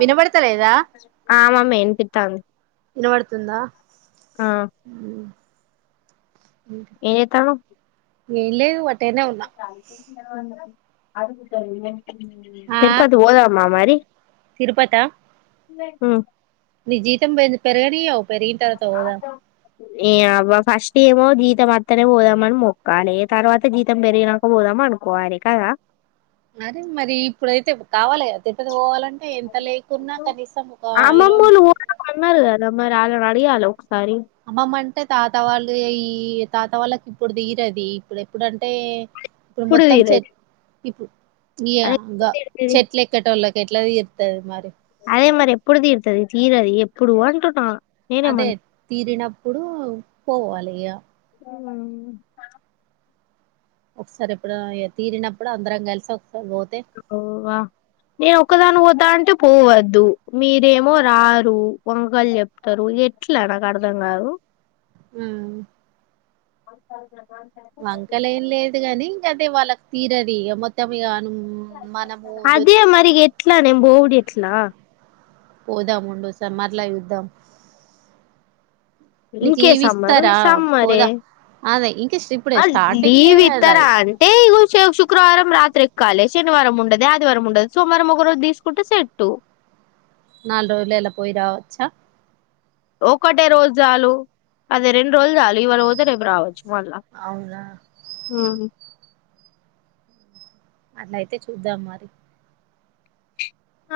వినబడతలేదా? ఆ మమ్మీ వినిపిత్తాంది వినబడుతుందా? ఆ మ్ ఏం చేత్తాన్నవ్ ఏం లేదు వ అ అంద అదిగు ఆ తిరుపతి పోదామా మరి తిరుపతా నీ జీతం పె పెర్గనీయావ్ పెరిగిన్ తర్వాత పోదాం ఏ అవ్వ ఫస్ట్ ఏమో జీతం అత్తనే పోదాం అన్ మొక్కాలే తర్వాత జీతం పెరిగినాక పోదాం మన్కోలే కాదా అరే మరి ఇప్పుడైతే కావాలెగా తిరుపతి పోవాలం ఇరవై అమ్మమ్మోళ్ళు పోదాం అన్నరు కదా మరి ఆళ్ళని అడగాలె ఒక అమ్మమ్మ అంటే తాత వాళ్ళు అయి తాత వాళ్ళకి ఇప్పుడ్ దీరది ఇప్పుడ్ ఎప్పుడంటే ఇప్పుడు ఎప్పుడు మొత్తం చె తీరది ఇప్పు గియ అదే ఎప్పుడు గా తీరుతది చెట్లెక్కేటోళ్ళకి ఎట్ల తీర్తది మరి అదే మరి ఎప్పుడ్ తీర్తది. తీరది ఎప్పుడు అంటున్నా అదే నేనేమన్ తీరినప్పుడు పోవాలి ఇగ ఒకసారి ఎప్పుడ ఇగ తీరినప్పుడు అందరం కల్సి ఒ ఓ వా నే ఒక్కదాన్ పోతా అంటే పోవద్దు. మీరేమో రారు వంకల్ చెప్తరు ఇగ ఎట్ల నాక్ అర్థం గావు. హ్ అవుస అ వంకలేం లేదు గని ఇంకా అదే వాళ్ళక్ తీరది ఇగ మొత్తం ఇగ అదే మరిగ ఎట్లా నేన్ బోవుడెట్లా పోదాం ఉండు సమ్మర్ల చూద్దాం. నీకు ఇంకే లీవ్ సమ్మరు ఈ ఇస్తారా సమ్మరే పోదా అదే ఇంకా స్ట్- ఇప్పుడే ఆ స్టార్టింగే లీవ్ కదా ఇత్తరా అంటే ఇగో శుక్రవారం రాత్రి కాలే శనివారం ఉండది ఆదివారం ఉండది సోమవారం ఒక రోజు తీస్కుంటే సెట్టు నాలుగు రోజలల్ల పోయిరావచ్చా ఒకటే రోజు చాలు అదే రెండు రోజుల్ చాలు ఇవాళ పోతే రేప్ రావచ్చు. మళ్ళ అవునా హ్ అట్లయితే చూద్దాం మరి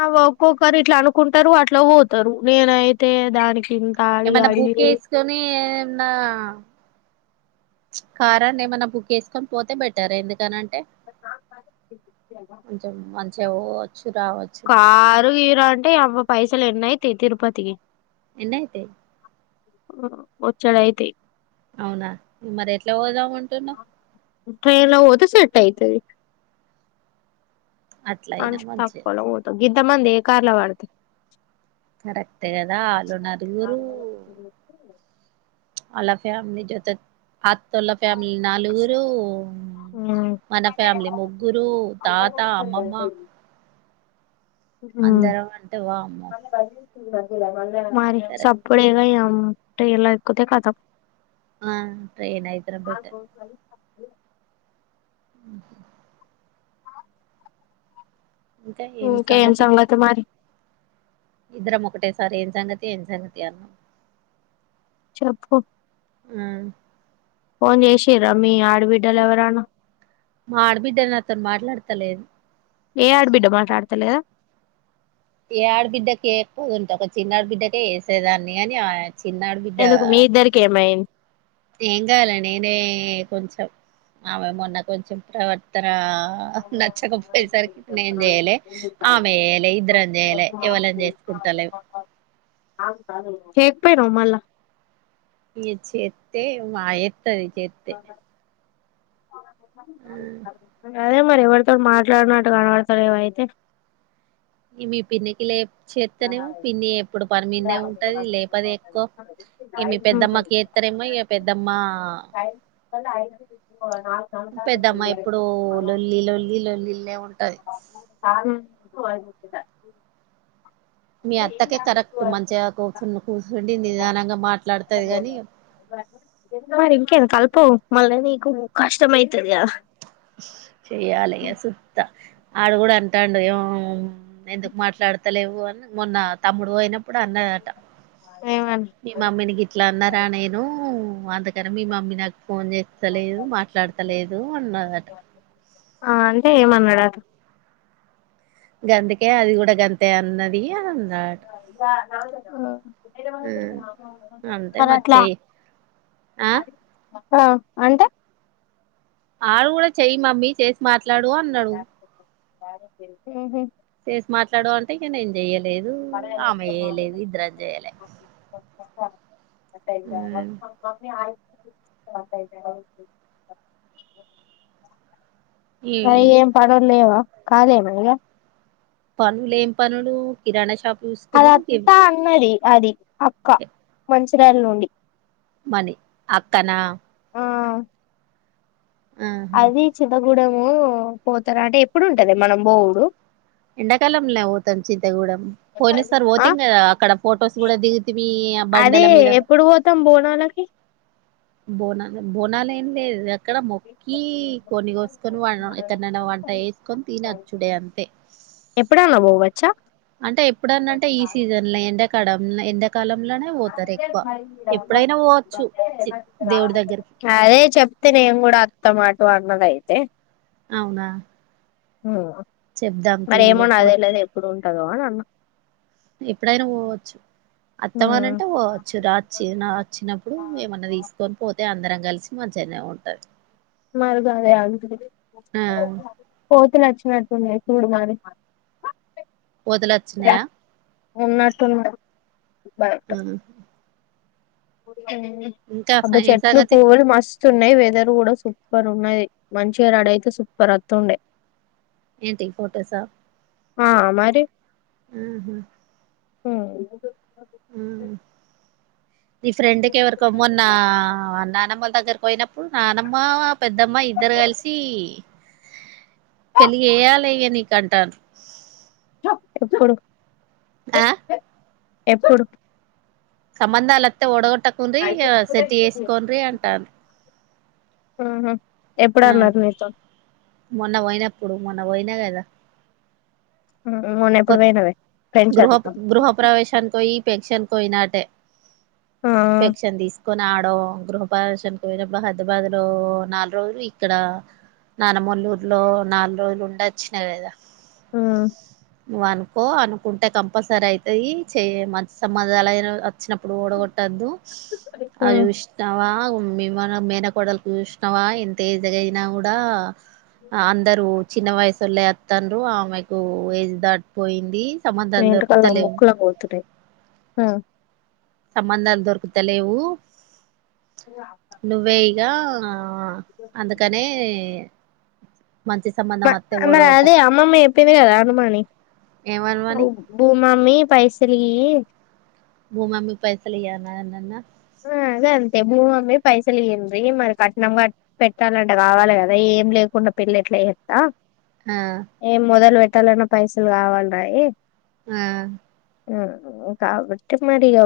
అవ్వ ఒక్కొక్కరు ఇట్ల అనుకుంటారు అట్ల పోతారు నేనైతే దానికి ఇంత అడిగి ఏమన్న అడిగి బుక్ ఏస్కొని ఏమన్నా కారన్న ఏమన్న బుక్ చేస్కొని పోతే బెటర్ ఎందుకనం టే కొంచం మంచిగ పో కారు గీరు అంటే అవ్వ పైసల్ ఎన్నయితే తిరుపతికి ఎన్నైతయి బొచ్చుడ్ అయితయి అవునా మరి ఎట్లా పోదాం అంటున్నవ్ ట్రైన్ల పోతే సెట్ అయితయి. అట్ల అయినా అంటే మంచిదే తక్కోల పోతాం గింత మంది ఏ కార్ల పడ్తం. కరెక్టే కదా ఆళ్ళు నలుగురు ఆళ్ళ ఫ్యామిలీ జత అత్తోళ్ల ఫ్యామిలీ నలుగురు మన ఫ్యామిలీ ముగ్గురు తాత, అమ్మమ్మ మ్ అందరం అంటే వామ్మో మరి కరెక్ట్ సప్పుడేక [inaudible] ట్రైన్ల ఎక్కితే కతం ఆ ట్రైన్ అయితేనే బెటర్ అ ఇంకా ఏం ఇంకేం సంగతి మరి ఇద్దరం ఒకటేసారి ఏం సంగతి ఏం సంగతి అన్నాం. చెప్పు హ్మ్ ఫోన్ జేసిర్ర మీ ఆడబిడ్డలు ఎవరనా మా ఆడబిడ్డలు నాతో మాట్లాడతలేదు ఏ ఆడ బిడ్డ మాట్లాడతలేదా ఏ ఆడ బిడ్డకి ఎక్ ఉంటా ఒక చిన్న బిడ్డకె చేసేదాన్ని అని ఆ చిన్న ఆడబిడ్డా ఎందుకు మీ ఇద్దరికి ఏమైంది ఏం గాలే నేనే కొంచెం ఆమె మొన్న కొంచెం ప్రవర్తన నచ్చకపోయేసరికి నేన్ జేయలె ఆమె జేయలె ఇద్దరం జేయలే ఎవళమ్ జేయలె కుంటలెవ్ చెయ్యక పోయినవ్ మళ్ళ ఇ చేేత్తే మా ఏత్తది చేత్తే అదే మరి ఎవరితో మాట్లాడినట్టు కనబడతలేవ్ అయితే ఇవి పిన్నికి లేవ్ చేత్తనేమో పిన్ని ఎప్పుడు పనిమీద్నే ఉంటది లేపది ఎక్కువ ఇ మీ పెద్దమ్మకి ఎత్తలే యమ్మ ఇగ పెద్దమ్మా పెద్దమ్మ ఎప్పుడు లొల్లి లొల్లి లొల్లిల్లే ఉంటది వన్ ట మీ అత్తకే కరెక్ట్ మంచిగా కూర్చుని కూర్చుండి నిదానంగా మాట్లాడుతది గాని మరి ఇంకేం కలుపు మళ్ళ నీకు కష్టం అయితది గదా చెయ్యాలి సుత్త ఆడు గూడా అంటాండు వివాహమ్ ఎందుకు మాట్లాడతలేవు అని మొన్న తమ్ముడు అయినం అప్పుడు అన్నదట ఏమని మీ మమ్మీని గిట్లా అన్నారా నేను అందుకని మీ మమ్మీ నాకు ఫోన్ చేస్తలేదు మాట్లాడతలేదు అన్నదట ఆ అంటే ఏమన్నాడా గందికే అది కూడా గంతె అన్నది అని అన్నాడట అంటే మరి కరాట్లా చెయ్యి ఆ ఆ అంటే ఆడు గూడా చెయ్యి మమ్మీ చేసి మాట్లాడు అన్నాడు మ్మ్ హు చేసి మాట్లాడు అంటే ఇగ నేను జేయలేదు ఆమె జేయలేదు ఇద్దరం జేయలే మమ్మీ ఆ అయ్ ఈ ఏం పన్లు లేవా కాదేమో గా పనులు ఏం పనులు కిరాణా షాప్ అద చూసుకునుడు గివి అత్తా అన్నది అది అక్క మంచిరాయాల నుండి మనీ అక్కనా ఆ ఆహా అది చింతగూడెము పోతారా అంటే ఎప్పుడు ఉంటదే మనం బోవుడు ఎండాకాలంలే ఓతాం చింతగూడెం పోయిన సార్ ఆ బోతిం కదా అక్కడ ఫొటోస్ గూడా దిగితిమి ఇగ బండల మీద ఓతం బోనాలకి బోనాల బోనాలే లేదిది ఇక్కడ మొక్కి కోడ్ని కోస్కొని వ ఎక్కడనైనా వంట ఎస్కొని తిని అచ్చుడే అంతే ఎప్పుడనా బోవె అంటే ఎప్పుడన్నా అంటే ఈ సీజన్ లో ఎండకడం ఎండల్ అనే ఓత చి దేవుడి దగ్గరికి అదే చెప్తే నేను గూడా టమాటో అన్నడయితే అవునా హ్ చెప్దాం మరి ఏమో తీయగా నాకు పో తెలవది ఎప్పుడు ఉంటదో అని అన్నా. ఎప్పుడైనా పోవచ్చు. అత్తమని అంటే పొవచ్చు రా చి నా అచ్చినప్పుడు ఏమన్నా తీసుకొని పోతే అందరం కలిసి మంచిగనే ఉంటది. మరి గదె ఆ [inaudible] పో నచ్చినట్టున్నయి చూడు మరి. పోద్దలచ్చినయా ఉన్నటు ఉన్నడు. హ అబ్బా ఏం చెట్లు సంగతి పువ్వులు మస్ స్తున్నయి. వెదర్ కూడా సూపర్ ఉన్నది. మంచిగా రడయితే సూపర్ వత్తుండే. ఏంటి ఫోటోసా. ఆ మరి. ఆహా హు హ్ నీ ఫ్రెండ్ కెవరికో మొన్నా నానమ్మల దగ్గరికి పోయిన ప్పుడు నానమ్మ పెద్దమ్మ ఇద్దరు కలిసి పెళ్లి చేయాలే ఇగా నీకంటల్లు. ఎప్పుడు? ఆ ఎప్పుడు? సంబంధాలత్తే పొడగొట్టకుండ్రి ఇగా సెట్ చేసుకోన్రీ అంటర్రు. ఆహా ఆ ఎప్పుడన్నరు నీతో అప్పుడు మొన్న పోయినా కదా. ఉమ్, మొన్న ఎప్పుడు కొత్ పోయినవే ఫ్రెండ్స్ గృహ అంతా గృహ ప్ర్రవేశానికి వోయి పెన్షన్ కోయినా అటే ఆ పెన్షన్ తీస్ కొని ఆడో గృహ ప్రవేశానికి పోయినప్పుడు హైదరాబాద్ లో నాలుగు రోజులు ఇక్కడ నానమ్మెల్ల ఊర్లో నాలుగు రోజులు ఉండచ్చినా కదా. ఆ నువ్వు అనుకో అనుకుంటే కంపల్సరీ అయితయి చెయ్ మంచి సంబంధాలు అయినా అ చ్చినప్పుడు వొడగొట్టద్దు. ఆ అది చూశినవా మీ మన మేనకోడలుకు చూసినవా ఎంత ఏజ్ అయినా కూడా అందరు చిన్న వయసోళ్లే అత్తల్లు ఆమెకు ఏజ్ దాటిపోయింది. నీ సంబంధాలు ఎంటికలు నాకు దొరుకుతలేవు ముక్కులకు పోతున్నయి. ఆ సంబంధాలు దొరుకుతలేవు నువ్వే ఇగా ఆ అందుకనే మంచి మ సంబంధం వత్తే మరి అదే ఓడగొట్టకు అమ్మమ్మ చెప్పింది కదా అనుమని ఏమనమని అవు బూమీ అమ్మి పైసలీయి. బూమీ అమ్మి పైసలు ఇయి అని అనన్నా. ఆ అదే అంతే భూమి అమ్మి పైసలియ్యండ్రీ మరి కట్నంగా పెట్టాలంటె గావాలి గదా ఏం లేకుండా పెళ్ళెట్లా చెత్తా ఆ ఆ ఏం మొదలు పెట్టాలన్నా పైసలు కావాల్రాయె ఆ ఆ కాబట్టి మరి ఇగా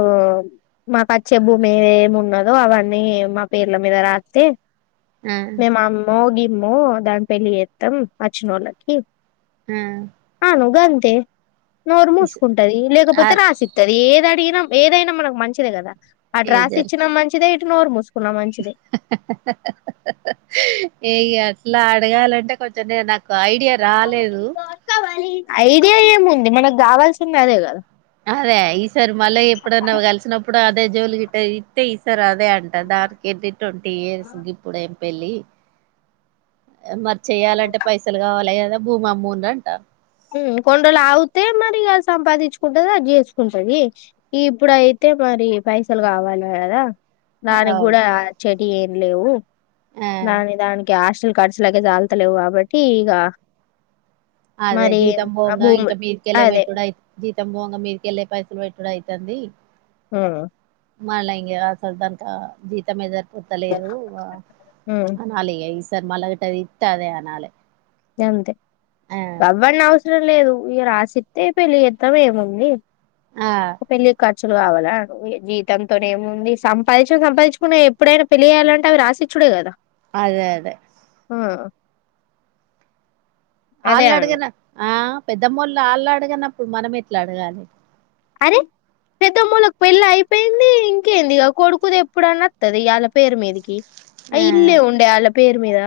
మాకు చ్చె భూమి ఏమెమి ఉన్నదో అవన్నీ మా పేర్ల మీద రాత్తే ఆ మేము అమ్మో గిమ్మో దాని పెళ్లి చేత్తం అచ్చినోళ్ళకి. హ ను గంతే నోరు మూసుకుంటది, ఆ లేకపోతే రాసిత్తది. ఏది అడిగి నం ఏదైనా మనకు మంచిదే కదా అటు రాసి ఇచ్చినా మంచిదే, ఇటు నోర్ ముసు ఏ ఇగా అట్లా అడగాలంటే కొంచం న నాకు ఒక ఐడియా మంచిదే రాలేదు. ఐడియా ఏముంది మనకు కావాల్సింది అదే కదా. అదే ఈసారి మళ్ళీ ఎప్పుడన్నా కలిసినప్పుడు అదే జోలి గిట్ట ఇత్యె ఇసారి అదే అంట డాక్టర్ కి ఏంటి [unintelligible] ట్వంటీ ఇయర్స్ గిప్పుడే మరి చెయాలంటే పైసలు కావాల్ల కదా భూమి అమ్ముందాంటా కొన్ని రోజులు ఆగితే మరి అది సంపాదించుకుంటది అది చేసుకుంటది ఇప్పుడుయితే అయితే మరి పైసలు కావాలి కదా దానికి అవ్ కూడా ఇచ్చెటివీ ఏం లేవు ఆ దని దానికి ఆశ ఖర్చులకి లాకి చాలుతాలేవు కాబట్టి ఇగ అదే జీతం భొవంగా ఇంకా మీరుకెళ్ళ అదే పెట్టుడుయి జీతం భొవంగా మీర్కెళ్ళలే పైసలు పెట్టు ఇప్పుడు అయితాంది అవున మళ్ళా ఇంగ అసలు తనక జీతమే సరిపోతలేదు ఉమ్, అనాలి ఇగ మళ్ళ గిట్ట ఇత్త అని అనాలే అంతే ఆ ఎవ్వరిని అవసరం లేదు ఉ రాసిస్తే పెళ్లి చేత్తం ఏముంది ఆ ఒక పెళ్ళి కాట్ [unintelligible] జీతంతోనేముంది సంపాదించ సంపాదించుకునే ఎప్పుడైనా పెళ్ళి చేయాలంటే అవి రాసిచ్చుడే కదా అదే అదే ఓ వాళ్ళు అడిగన ఆ పెద్దమ్మళ్ళు వాళ్ళు అడగనప్పుడు మనం ఎట్లా అడగాలి అరే పెద్దమ్మల్లకి పెళ్లి అయిపోయింది ఇంకేంది ఇక కొడుకుది ఎప్పుడన్న వాత్తది వాళ్ళ పేరు మీదకి అ ఆ ఇల్లే ఉండే వాళ్ళ పేరు మీద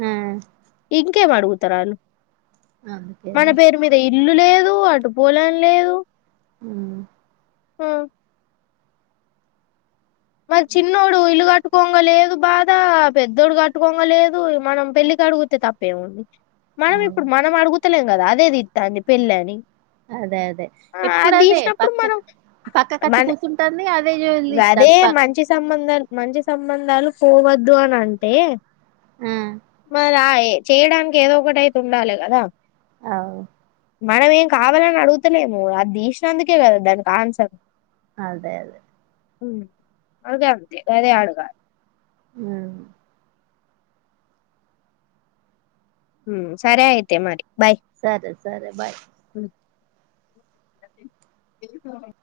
ఆ ఇంకేం అడుగుతారు వాళ్ళు అంతేనా ఇల్లు లేదు అటు పోలం లేదు అ ఓ మరి చిన్నోడు ఇల్లు కట్ట్ కట్టుకోంగ లేదు బాధ పెద్దోడు కట్టుకోంగ లేదు మనం పెళ్ళికి అడుగుతే తప్పేముంది మనం అవును ఇప్పుడు మనం అడుగుతలేం కదా అదే దిత్తందీ పెళ్ళి అని అదే అదే ఎప్పుడు అదే మనం పక్కకు పక్కకు కొచ్చి కూర్చుంటాంది అది అదే మంచి సంబంధాలు మంచి సంబంధాలు చూడద్దు అని అంటే ఆ చేయడానికి ఏదో ఒకటైతే ఉండాలే కదా అవును మనం ఏం కావాలని అడుగుతలేము అది తీసినందుకే కదా దానికి ఆన్సర్ అదే అదే హ్మ్ అది అంతే వారే ఆడుగా ఉను హ్మ్ సరే అయితే మరి బాయ్ సరే సరే బాయ్ [inaudible]